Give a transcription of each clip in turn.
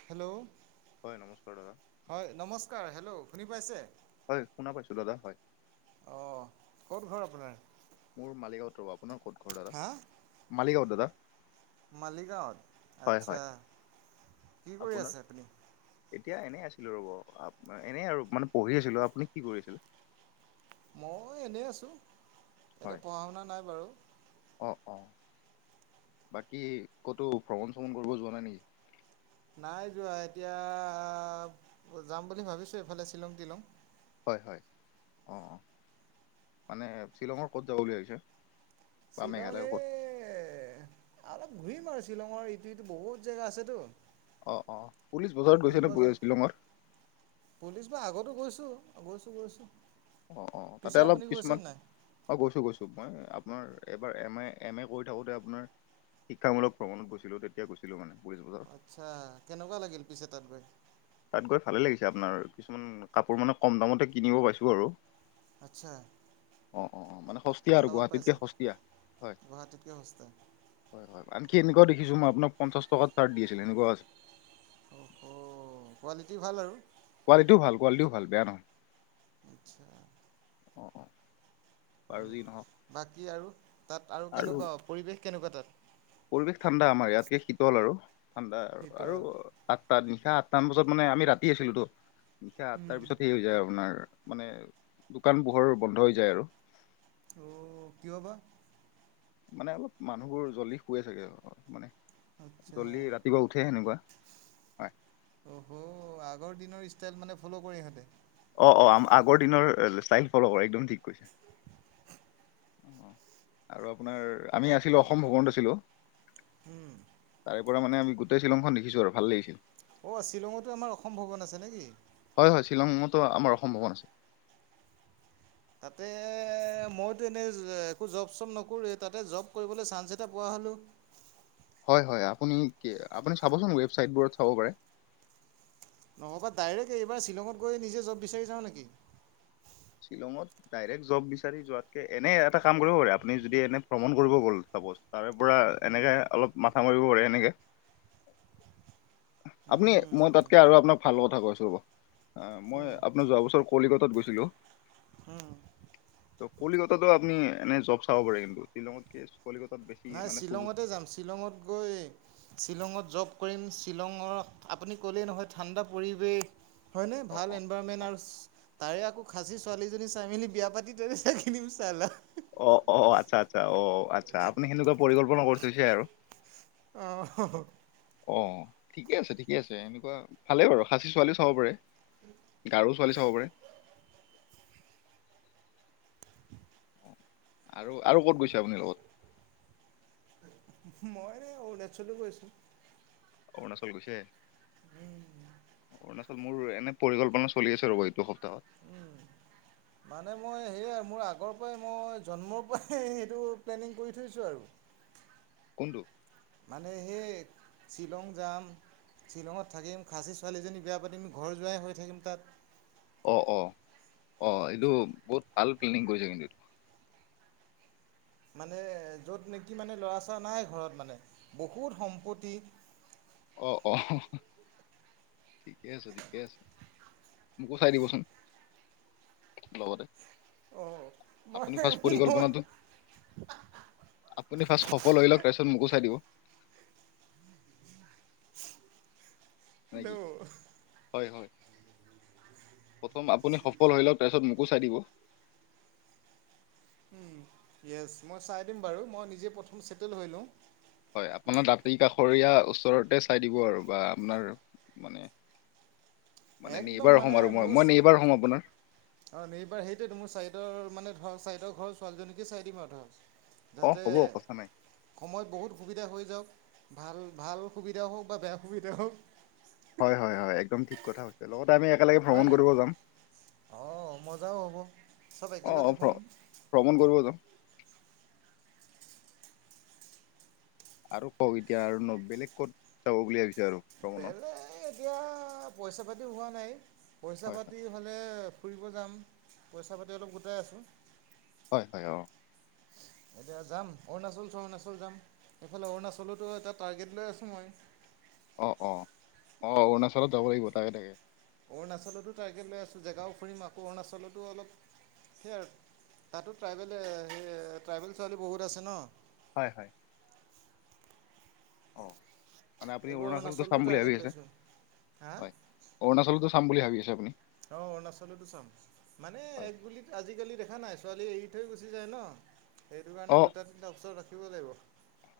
Hello, হয় নমস্কাৰ দাদা হয় নমস্কাৰ হেল্ল' শুনি পাইছে। হয় শুনা পাইছো দাদা, হয়। অ, ক'ত ঘৰ আপোনাৰ? মোৰ মালিগাঁৱত ৰ'ব। আপোনাৰ ক'ত ঘৰ দাদা? হা? মালিগাঁৱত দাদা। মালিগাঁৱত? হয় আচ্ছা, হয় কি কৰি আপোনাৰ আছে আপুনি? এতিয়া এনেই আছিলো ৰ'ব। এনেই আৰু মানে পঢ়ি আছিলো। আপুনি কি কৰি আছিল? মই এনেই আছো এতিয়া হয় পঢ়া শুনা নাই বাৰু অ অ বাকী ক'তো ভ্ৰমণ চ্ৰমণ কৰিব যোৱা নাই নেকি নাই যোৱা এতিয়া যাম বুলি ভাবিছো এফালে শ্বিলং তিলং হয় হয় অ মানে শ্বিলঙৰ ক'ত যাব বুলি ভাবিছা শ্বিলং এ অলপ ঘূৰিম আৰু শ্বিলঙৰ ইটো সিটো বহুত জেগা আছেতো। অ অ পুলিচ বজাৰত ঘূৰিব গৈছেনে যাম পুলিচ শ্বিলঙৰ। পুলিচ বা আগতো গৈছো, গৈছো গৈছো। অ অ তাতে অলপ কিছুমান অ গৈছো গৈছো মই আপোনাৰ এবাৰ এম এ এম এ কৰি থাকোতে আপোনাৰ শিক্ষামূলক ভ্ৰমণত গৈছিলো তেতিয়া গৈছিলো মানে পুলিচ বজাৰ। আচ্ছা, কেনেকোৱা লাগিল পিছে তাত গৈ। তাত গৈ ভালে লাগিছে আপোনাৰ কিছুমান কাপোৰ মানে কম দামতে কিনিব পাইছো আৰু। আচ্ছা। অ অ মানে সস্তীয়া কম আৰু দামত গুৱাহাটীতকে পাইছে? সস্তীয়া হয়। গুৱাহাটীতকৈ সস্তা হয় হয় আনকি এনেকোৱাও দেখিছো মই আপোনাক পঞ্চাশ টকাত চাৰ্ট দি আছিলে এনেকোৱাও আছে অ হ কোৱালিটি ভাল আৰু। কোৱালিটিও ভাল কোৱালিটিও ভাল বেয়া নহয়। আচ্ছা অ অ হয় বাৰু নি যি নহওক বাকী আৰু তাত আৰু কেনেকোৱা পৰিৱেশ কেনেকোৱা তাত। পৰিৱেশ ঠাণ্ডা আমাৰ ইয়াতকে শীতল আৰু ঠাণ্ডা আৰু শীতল তাত নিশা আঠটামান বজাত মানে আমি ৰাতি আছিলোতো নিশা আঠটাৰ পিছত সেই হৈ যায় আপোনাৰ মানে দোকান পোহৰ বন্ধ হৈ যায় আৰু। অ কিয় বা? মানে অলপ মানুহবোৰ জল্দি শুৱে চাগে আও মানে আচ্ছা জল্দি ৰাতিপুৱা উঠে সেনেকোৱা। অহ আগৰ দিনৰ ষ্টাইল মানে ফ'ল' কৰে ইহঁতে। অ অ আ আগৰ দিনৰ ষ্টাইল ফ'ল' কৰে একদম ঠিক কৈছা। আৰু আপোনাৰ আমি তাকে আছিলো অসম ভবনত আছিলো। তাৰে পৰা মানে আমি গোটেই শিলংখন দেখিছো আৰু ভাল লাগিছিল। অ', শ্বিলঙতো আমাৰ অসম ভৱন আছে নে কি। হয়- হয় শ্বিলঙতো আমাৰ অসম ভৱন আছে। তাতে মইতো এনেই একো জব চব নকৰোৱেই তাতে জব কৰিবলৈ চান্স এটা পোৱা হ'লেও। হয় হয়, আপুনি কি আপুনি চাবচোন ৱেবচাইটবোৰত চাব পাৰে। নহ'বা ডাইৰেক্ট এইবাৰ শ্বিলঙত গৈ নিজে জব বিচাৰি যাওঁ নেকি। শ্বিলঙত ডাইৰেক্ট জব বিচাৰি যোৱাতকে এনে এটা কাম কৰিব পাৰে আপুনি যদি এনে ভ্ৰমণ কৰিব গ'ল চাপ'ছ তাৰে পৰা উম, এনেকে অলপ মাথা মাৰিব পাৰে এনেকে। উম, আপুনি মই উম, তাতকে আৰু আপোনাক ভাল কথা কৈছো ৰ'ব, এ মই উম। আপোনাৰ যোৱা বছৰ কলিকতাত গৈছিলো। হুম। ত কলিকতাতো আপুনি এনে জব চাব পাৰে কিন্তু শ্বিলঙতকে কলিকতাত বেছি নাই মানে সুযোগ শ্বিলঙতে যাম শ্বিলঙত গৈ। শ্বিলঙত জব কৰিম শ্বিলঙত আপুনি ক'লেই নহয় ঠাণ্ডা পৰিৱেশ। হয় নে অ', ভাল অ'। এনৱাৰ্ড। মেনাৰছ তাৰে আকৌ খাচী ছোৱালী এজনী চাই মেলি বিয়া পাতি দে কিনিম চালা। অ অ আচ্ছা আচ্ছা অ আচ্ছা আপুনি সেনেকোৱা পৰিকল্পনা কৰিছে থৈছে আৰু। অহ হহ অ', ঠিকে আছে- ঠিকে আছে এনেকুৱা ভালেই বাৰু খাচী ছোৱালীও চাব পাৰে। গাৰো ছোৱালী চাব পাৰে। আৰু-আৰু ক'ত গৈছে আপুনি লগত। মই এ অৰুণাচলে গৈছোঁ। অৰুণাচল গৈছে। অৰুণাচল মোৰ এনে পৰিকল্পনা চলি আছে ৰব এইটো সপ্তাহত। মানে মই সেয়াই মোৰ আগৰ পৰাই মই জন্মৰ পৰাই সেইটো প্লেনিং কৰি থৈছোঁ আৰু। কোনটো। মানে সেই শ্বিলং যাম। শ্বিলঙত থাকিম খাচী ছোৱালীজনী বিয়া পাতিম ঘৰ যোৱাই হৈ থাকিম তাত। অ অ অ এইটো বহুত ভাল প্লেনিং কৰিছে কিন্তু এইটো। মানে য'ত নেকি মানে ল'ৰা ছৰা নাই ঘৰত মানে বহুত সম্পত্তি। অ অ ঠিকে আছে ঠিকে আছে মোকো চাই দিবচোন। লগতে অ মই আপুনি ফাৰ্ষ্ট মই পৰিকল্পনাটো। আপুনি ফাৰ্ষ্ট সফল হৈ লওক তাৰপিছত মোকো চাই দিব। [unintelligible] না কি। হয় হয় প্ৰথম আপুনি সফল হৈ লওক তাৰপিছত মোকো চাই দিব। উম য়েছ মই চাই দিম বাৰু মই নিজে প্ৰথম ছেটেল হৈ লওঁ। হয় আপোনাৰ দাঁতি কাষৰীয়া ওচৰতে চাই দিব আৰু বা আপোনাৰ মান নে মানে একদম নিৰবাৰ মানে হ'ম আৰু মই মোৰ মই নিৰবাৰ হ'ম আপোনাৰ। অ নিৰবাৰ সেইটোয়ে মোৰ চাইডৰ মানে ধৰ চাইডৰ ঘৰৰ ছোৱালীজনীকে চাই দিম আৰু ধৰক। অ যাতে হ'ব কথা নাই সময়ত বহুত সুবিধা হৈ যাওক ভাল ভাল সুবিধাও হওক বা বেয়া সুবিধা হওক। হয় হয় হয় একদম ঠিক কথা হৈছে লগতে আমি একেলগে ভ্ৰমণ কৰিব যাম। অ মজাও হ'ব চব অ অ একেলগে ভ্ৰ শুম। ভ্ৰমণ কৰিব যাওঁ। আৰু কও এতিয়া আৰু ন বেলেগ ক'ত যাব বুলি ভাবিছে আৰু। ভ্ৰমণত বেলেগ এতিয়া পইচা পাতিও হোৱা নাই পইচা হয় পাতি। হলে ফুৰিব যাম পইচা পাতি অলপ গোটাই আছোঁ। হয় হয় অ এতিয়া যাম অৰুণাচল চৰুণাচল যাম সেইফালে অৰুণাচলতো এটা টাৰ্গেট লৈ আছোঁ মই। অ অ অ অৰুণাচলত যাব লাগিব তাকে তাকে। অৰুণাচলতো টাৰ্গেট লৈ আছোঁ জেগাও ফুৰিম আকৌ অৰুণাচলো অলপ। সেইয়া আৰু তাতো ট্ৰাইবেল সেই ট্ৰাইবেল ছোৱালী বহুত আছে ন। হয় হয় অ মানে আপুনি এইবাৰ অৰুণাচলতো চাম বুলি ভাবি টাৰ্গেট আছে লৈছোঁ হা হয়। অৰুণাচলতো চাম বুলি ভাবি আছে আপুনি। অ অৰুণাচলটো চাম। মানে হয় একগুলিত আজিকালি দেখা নাই ছোৱালী এৰি থৈ গুচি যায় ন। সেইটো কাৰণে অ দুটা তিনিটা ওচৰত ৰাখিব লাগিব।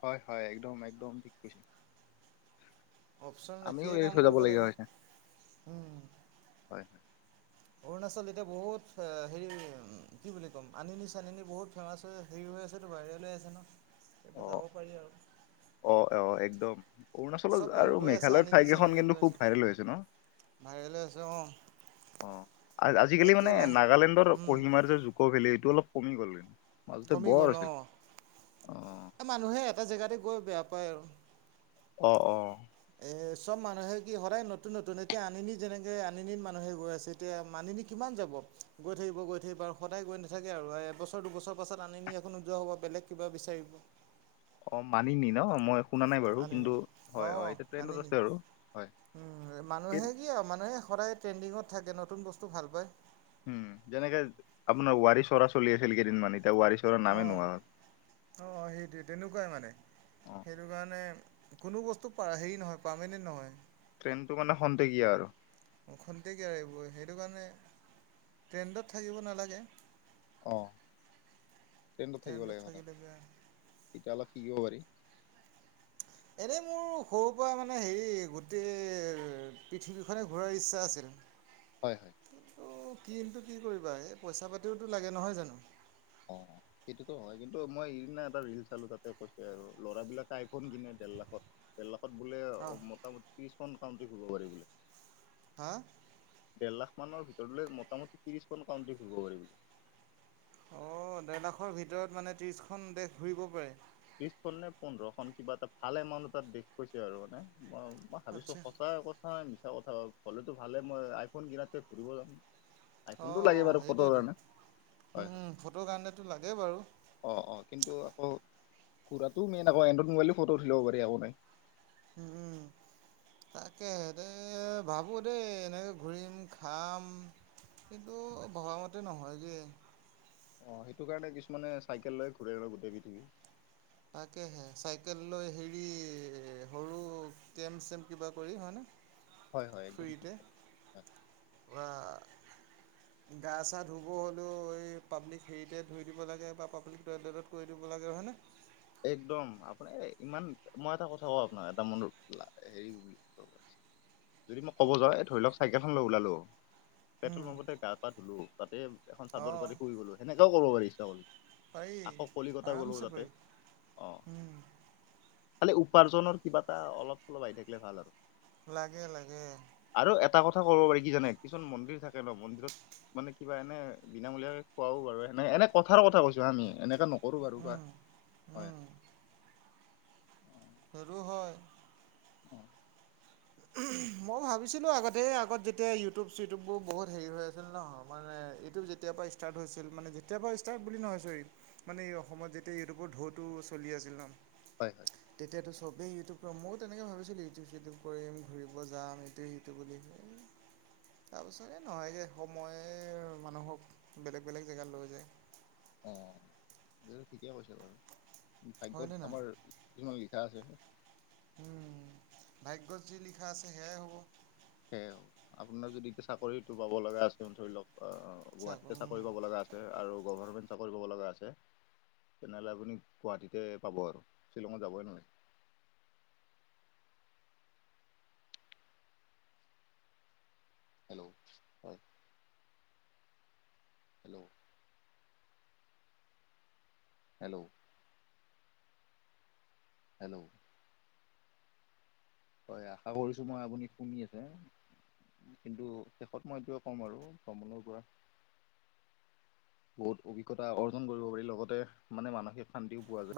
হয় হয় একদম একদম ঠিক কৈছা। অপচন ৰাখিহে কাম কৰিব লাগিব উম। হয়। অৰুণাচল এতিয়া বহুত হেৰি কি বুলি ক'ম আনিনী চানিনী বহুত ফেমাছ হৈ হেৰি হৈ আছেতো বাহিৰলৈ আছে ন এয়া অ পৰা যাব পাৰি আৰু। অ অ একদম অৰুণাচলৰ চব মানুহ আৰু গৈ আছে মেঘালয়ৰ ঠাই কেইখন কিন্তু খুব ভাইৰেল হৈছে ন। ভাইলৈ হৈ আছে আ অ আজিকালি মানে নাগালেণ্ডৰ উম কহিমাৰ যে জুক ভেলী এইটো অলপ কমি গ'লগে। কমি গ'ল অ মানুহে এটা জেগাতে গৈ বেয়া পায় আৰু। অ অ। এ চব মানুহে কি সদায় নতুন নতুন এতিয়া আনিনি যেনেকে আনিনি মানুহে গৈ আছে ত। তেতিয়া মানুহবোৰ কিমান যাব গৈ থাকিব গৈ থাকিব আৰু সদায় গৈ নাথাকে আৰু এবছৰ দুবছৰ। পাছত আনিনি আকৌ নোযোৱা হ'ব বেলেগ কিবা বিচাৰিব। অ মানিনি ন মইফ শুনা নাই বাৰু আনিনি কিন্তু হয় হয় অঁ এতিয়া ট্ৰেইনত আনিনি আছে আৰু হয়। সেত- কিয় মানুহে সদায় ট্ৰেণ্ডিঙত থাকে নতুন বস্তু ভাল পায়। উম যেনেকে আপোনাৰ ওৱাৰী চৰা চলি আছিল কেইদিনমান এতিয়া ওৱাৰী অ অ সেইটোৱে তেনেকুৱাই মানে অ সেইটো কাৰণে কোনো বস্তু পা হেৰি নহয় পাৰ্মেনেণ্ট নহয়। ট্ৰেইনটো মানে খন্তেকিয়া আৰু। খন্তেকীয়া এইবোৰ সেইটো কাৰণে ট্ৰেণ্ডত থাকিব নালাগে। অ ট্ৰেইনত থাকিব ট্ৰেণ্ডত লাগে মানে থাকিলে বেয়া তেতিয়া অলপ শিকিব পাৰি। এনেই মোৰ সৰুৰ পৰা মানে হেৰি গোটেই পৃথিৱীখনে ঘূৰাৰ ইচ্ছা আছিল। হয়। ত' কিন্তু কি কৰিবা এই পইচা পাতিওটো লাগে নহয় জানোঁ। অ। সেইটোতো হয় কিন্তু মই ইদিনা এটা ৰিল চালোঁ তাতে কৈছে আৰু ল'ৰাবিলাকে আইফোন কিনে দেৰ লাখত। দেৰ লাখত বোলে অ। মোটামুটি ত্ৰিশখন কাউণ্টি ঘুৰিব পাৰিবি। হা। ডেৰ লাখ মানৰ ভিতৰলৈ মোটামুটি ত্ৰিশখনন কাউণ্টিত ঘুৰিব পাৰিবি। অ ডেৰ লাখৰ ভিতৰত মানে ত্ৰিছখন দেশ ঘূৰিব পাৰে। ত্ৰিশখন নে পোন্ধৰখন কিবা এটা ভাল এমাউণ্ট তাত দেক কৈছে আৰু মানে ম- মই ভাবিছোঁ আচ্ছা। সঁচা কথা মিছা কথা হলেতো ভালে মই আইফোন কিনাতকে ঘুৰিব যাম। আইফোনটো অঁ লাগে বাৰু ফটো কাৰণে হয় হয়। ফটো কাৰণেতো লাগেই বাৰু। অ অ কিন্তু আকৌ ঘুৰাতটো মেইন আকৌ এণ্ড্ৰইড মোবাইলতো ফটো উঠি ল'ব পাৰি একো নাই। উম উম। তাকেহেঁদে ভাবোঁ দেই এনেকৈ ঘূৰিম খাম। কিন্তু ভবামতে নহয় গে। অ' সেইটো কাৰণে কিছুমানে চাইকেল লৈ ঘূৰে আৰু গোটেই পৃথিৱী। তাকেহে চাইকেল লৈ হেৰি সৰু কেম চেম কিবা কৰি হয়নে। হয় হয় একদম ঠিক ফ্ৰীতে কথা। ৱা [inaudible] গা চা ধুব হ'লেও এই পাব্লিক হেৰিটেজ ধুই দিব লাগে বা পাব্লিক টইলেটত কৰি দিব লাগে হয়নে। একদম আপোনাৰ ইমান মই এটা কথা কওঁ আপোনাক এটা মন হেৰি বুলি যদি মই ক'ব যাওঁ এ ধৰি লওঁক চাইকেলখন লৈ ওলালোঁ। পেট্ৰল উম, পাম্পতে গা পা ধুলোঁ তাতে এখন চাদৰ অঁ পাৰি শুই গ'লো সেনেকাও কৰিব পাৰি ইচ্ছা গ'লে। পাৰি আকৌ কলিকতা গ'লো আৰামছে পাৰি। তাতে। অ' উম। খালি উপাৰ্জনৰ কিবা এটা অলপ চলপ আইডিয়া থাকিলে ভাল আৰু। লাগে লাগে। আৰু এটা কথা কব পাৰি কি জানে কিছুমান মন্দিৰ থাকে ন মন্দিৰত মানে কিবা এনে বিনামুলীয়াকে খোৱাও বাৰু এনে এনে কথাৰ কথা কৈছো হা আমি এনেকে নকৰো বাৰু বা উম হয়। উম সৰু হয়। অ। মইয়ো ভাবিছিলোঁ আগতে আগত যেতিয়া ইউটিউব চিটিউবোৰ বহুত হেৰি হৈ আছিল ন মানে ইউটিউব যেতিয়া পা ইস্ত- ছাৰট হৈছিল মানে যেতিয়া পা ষ্টাৰট বুলি নহয় চৰি মানে এই অসমত যেতিয়া ইউটিউবৰ ঢৌটো চলি আছিল ন। হয় হয় তেতিয়াতো চবেই ইউটিউবত মইয়ো তেনেকে ভাবিছিলোঁ ইউটিউব চিউটোব। কৰিম ঘূৰিব যাম এইটো সিটো বুলি তাৰপিছত এ নহয়গে সময়ে মানুহক বেলেগ বেলেগ জেগাত লৈ যায়। অ ঠিকে কৈছে বাৰু হয়নে ভাগ্যত আমাৰ কিছুমান লিখা আছে। উম ভাগ্যত যি লিখা আছে সেয়াই হ'ব। সেইয়াও আপোনাৰ যদি চাকৰিতটো পাব লগা আছে ধৰি লওক আহ গুৱাহাটীতে চাকৰি পাব চাক লগা আছে। আৰু গভাৰ্ণমেণ্ট চাকৰি পাব লগা আছে। তেনেহ'লে আপুনি গুৱাহাটীতে পাব আৰু শ্বিলঙত যাবই নালাগে। হেল্ল' হয়। হেল্ল'। হেল্ল' হেল্ল' হয় আশা কৰিছো মই আপুনি শুনি আছে। কিন্তু শেষত মই এইটোয়ে ক'ম আৰু ভ্ৰমণৰ পৰা। বহুত অভিজ্ঞতা অৰ্জন কৰিব পাৰি লগতে মানে মানসিক শান্তিও পোৱা যায়।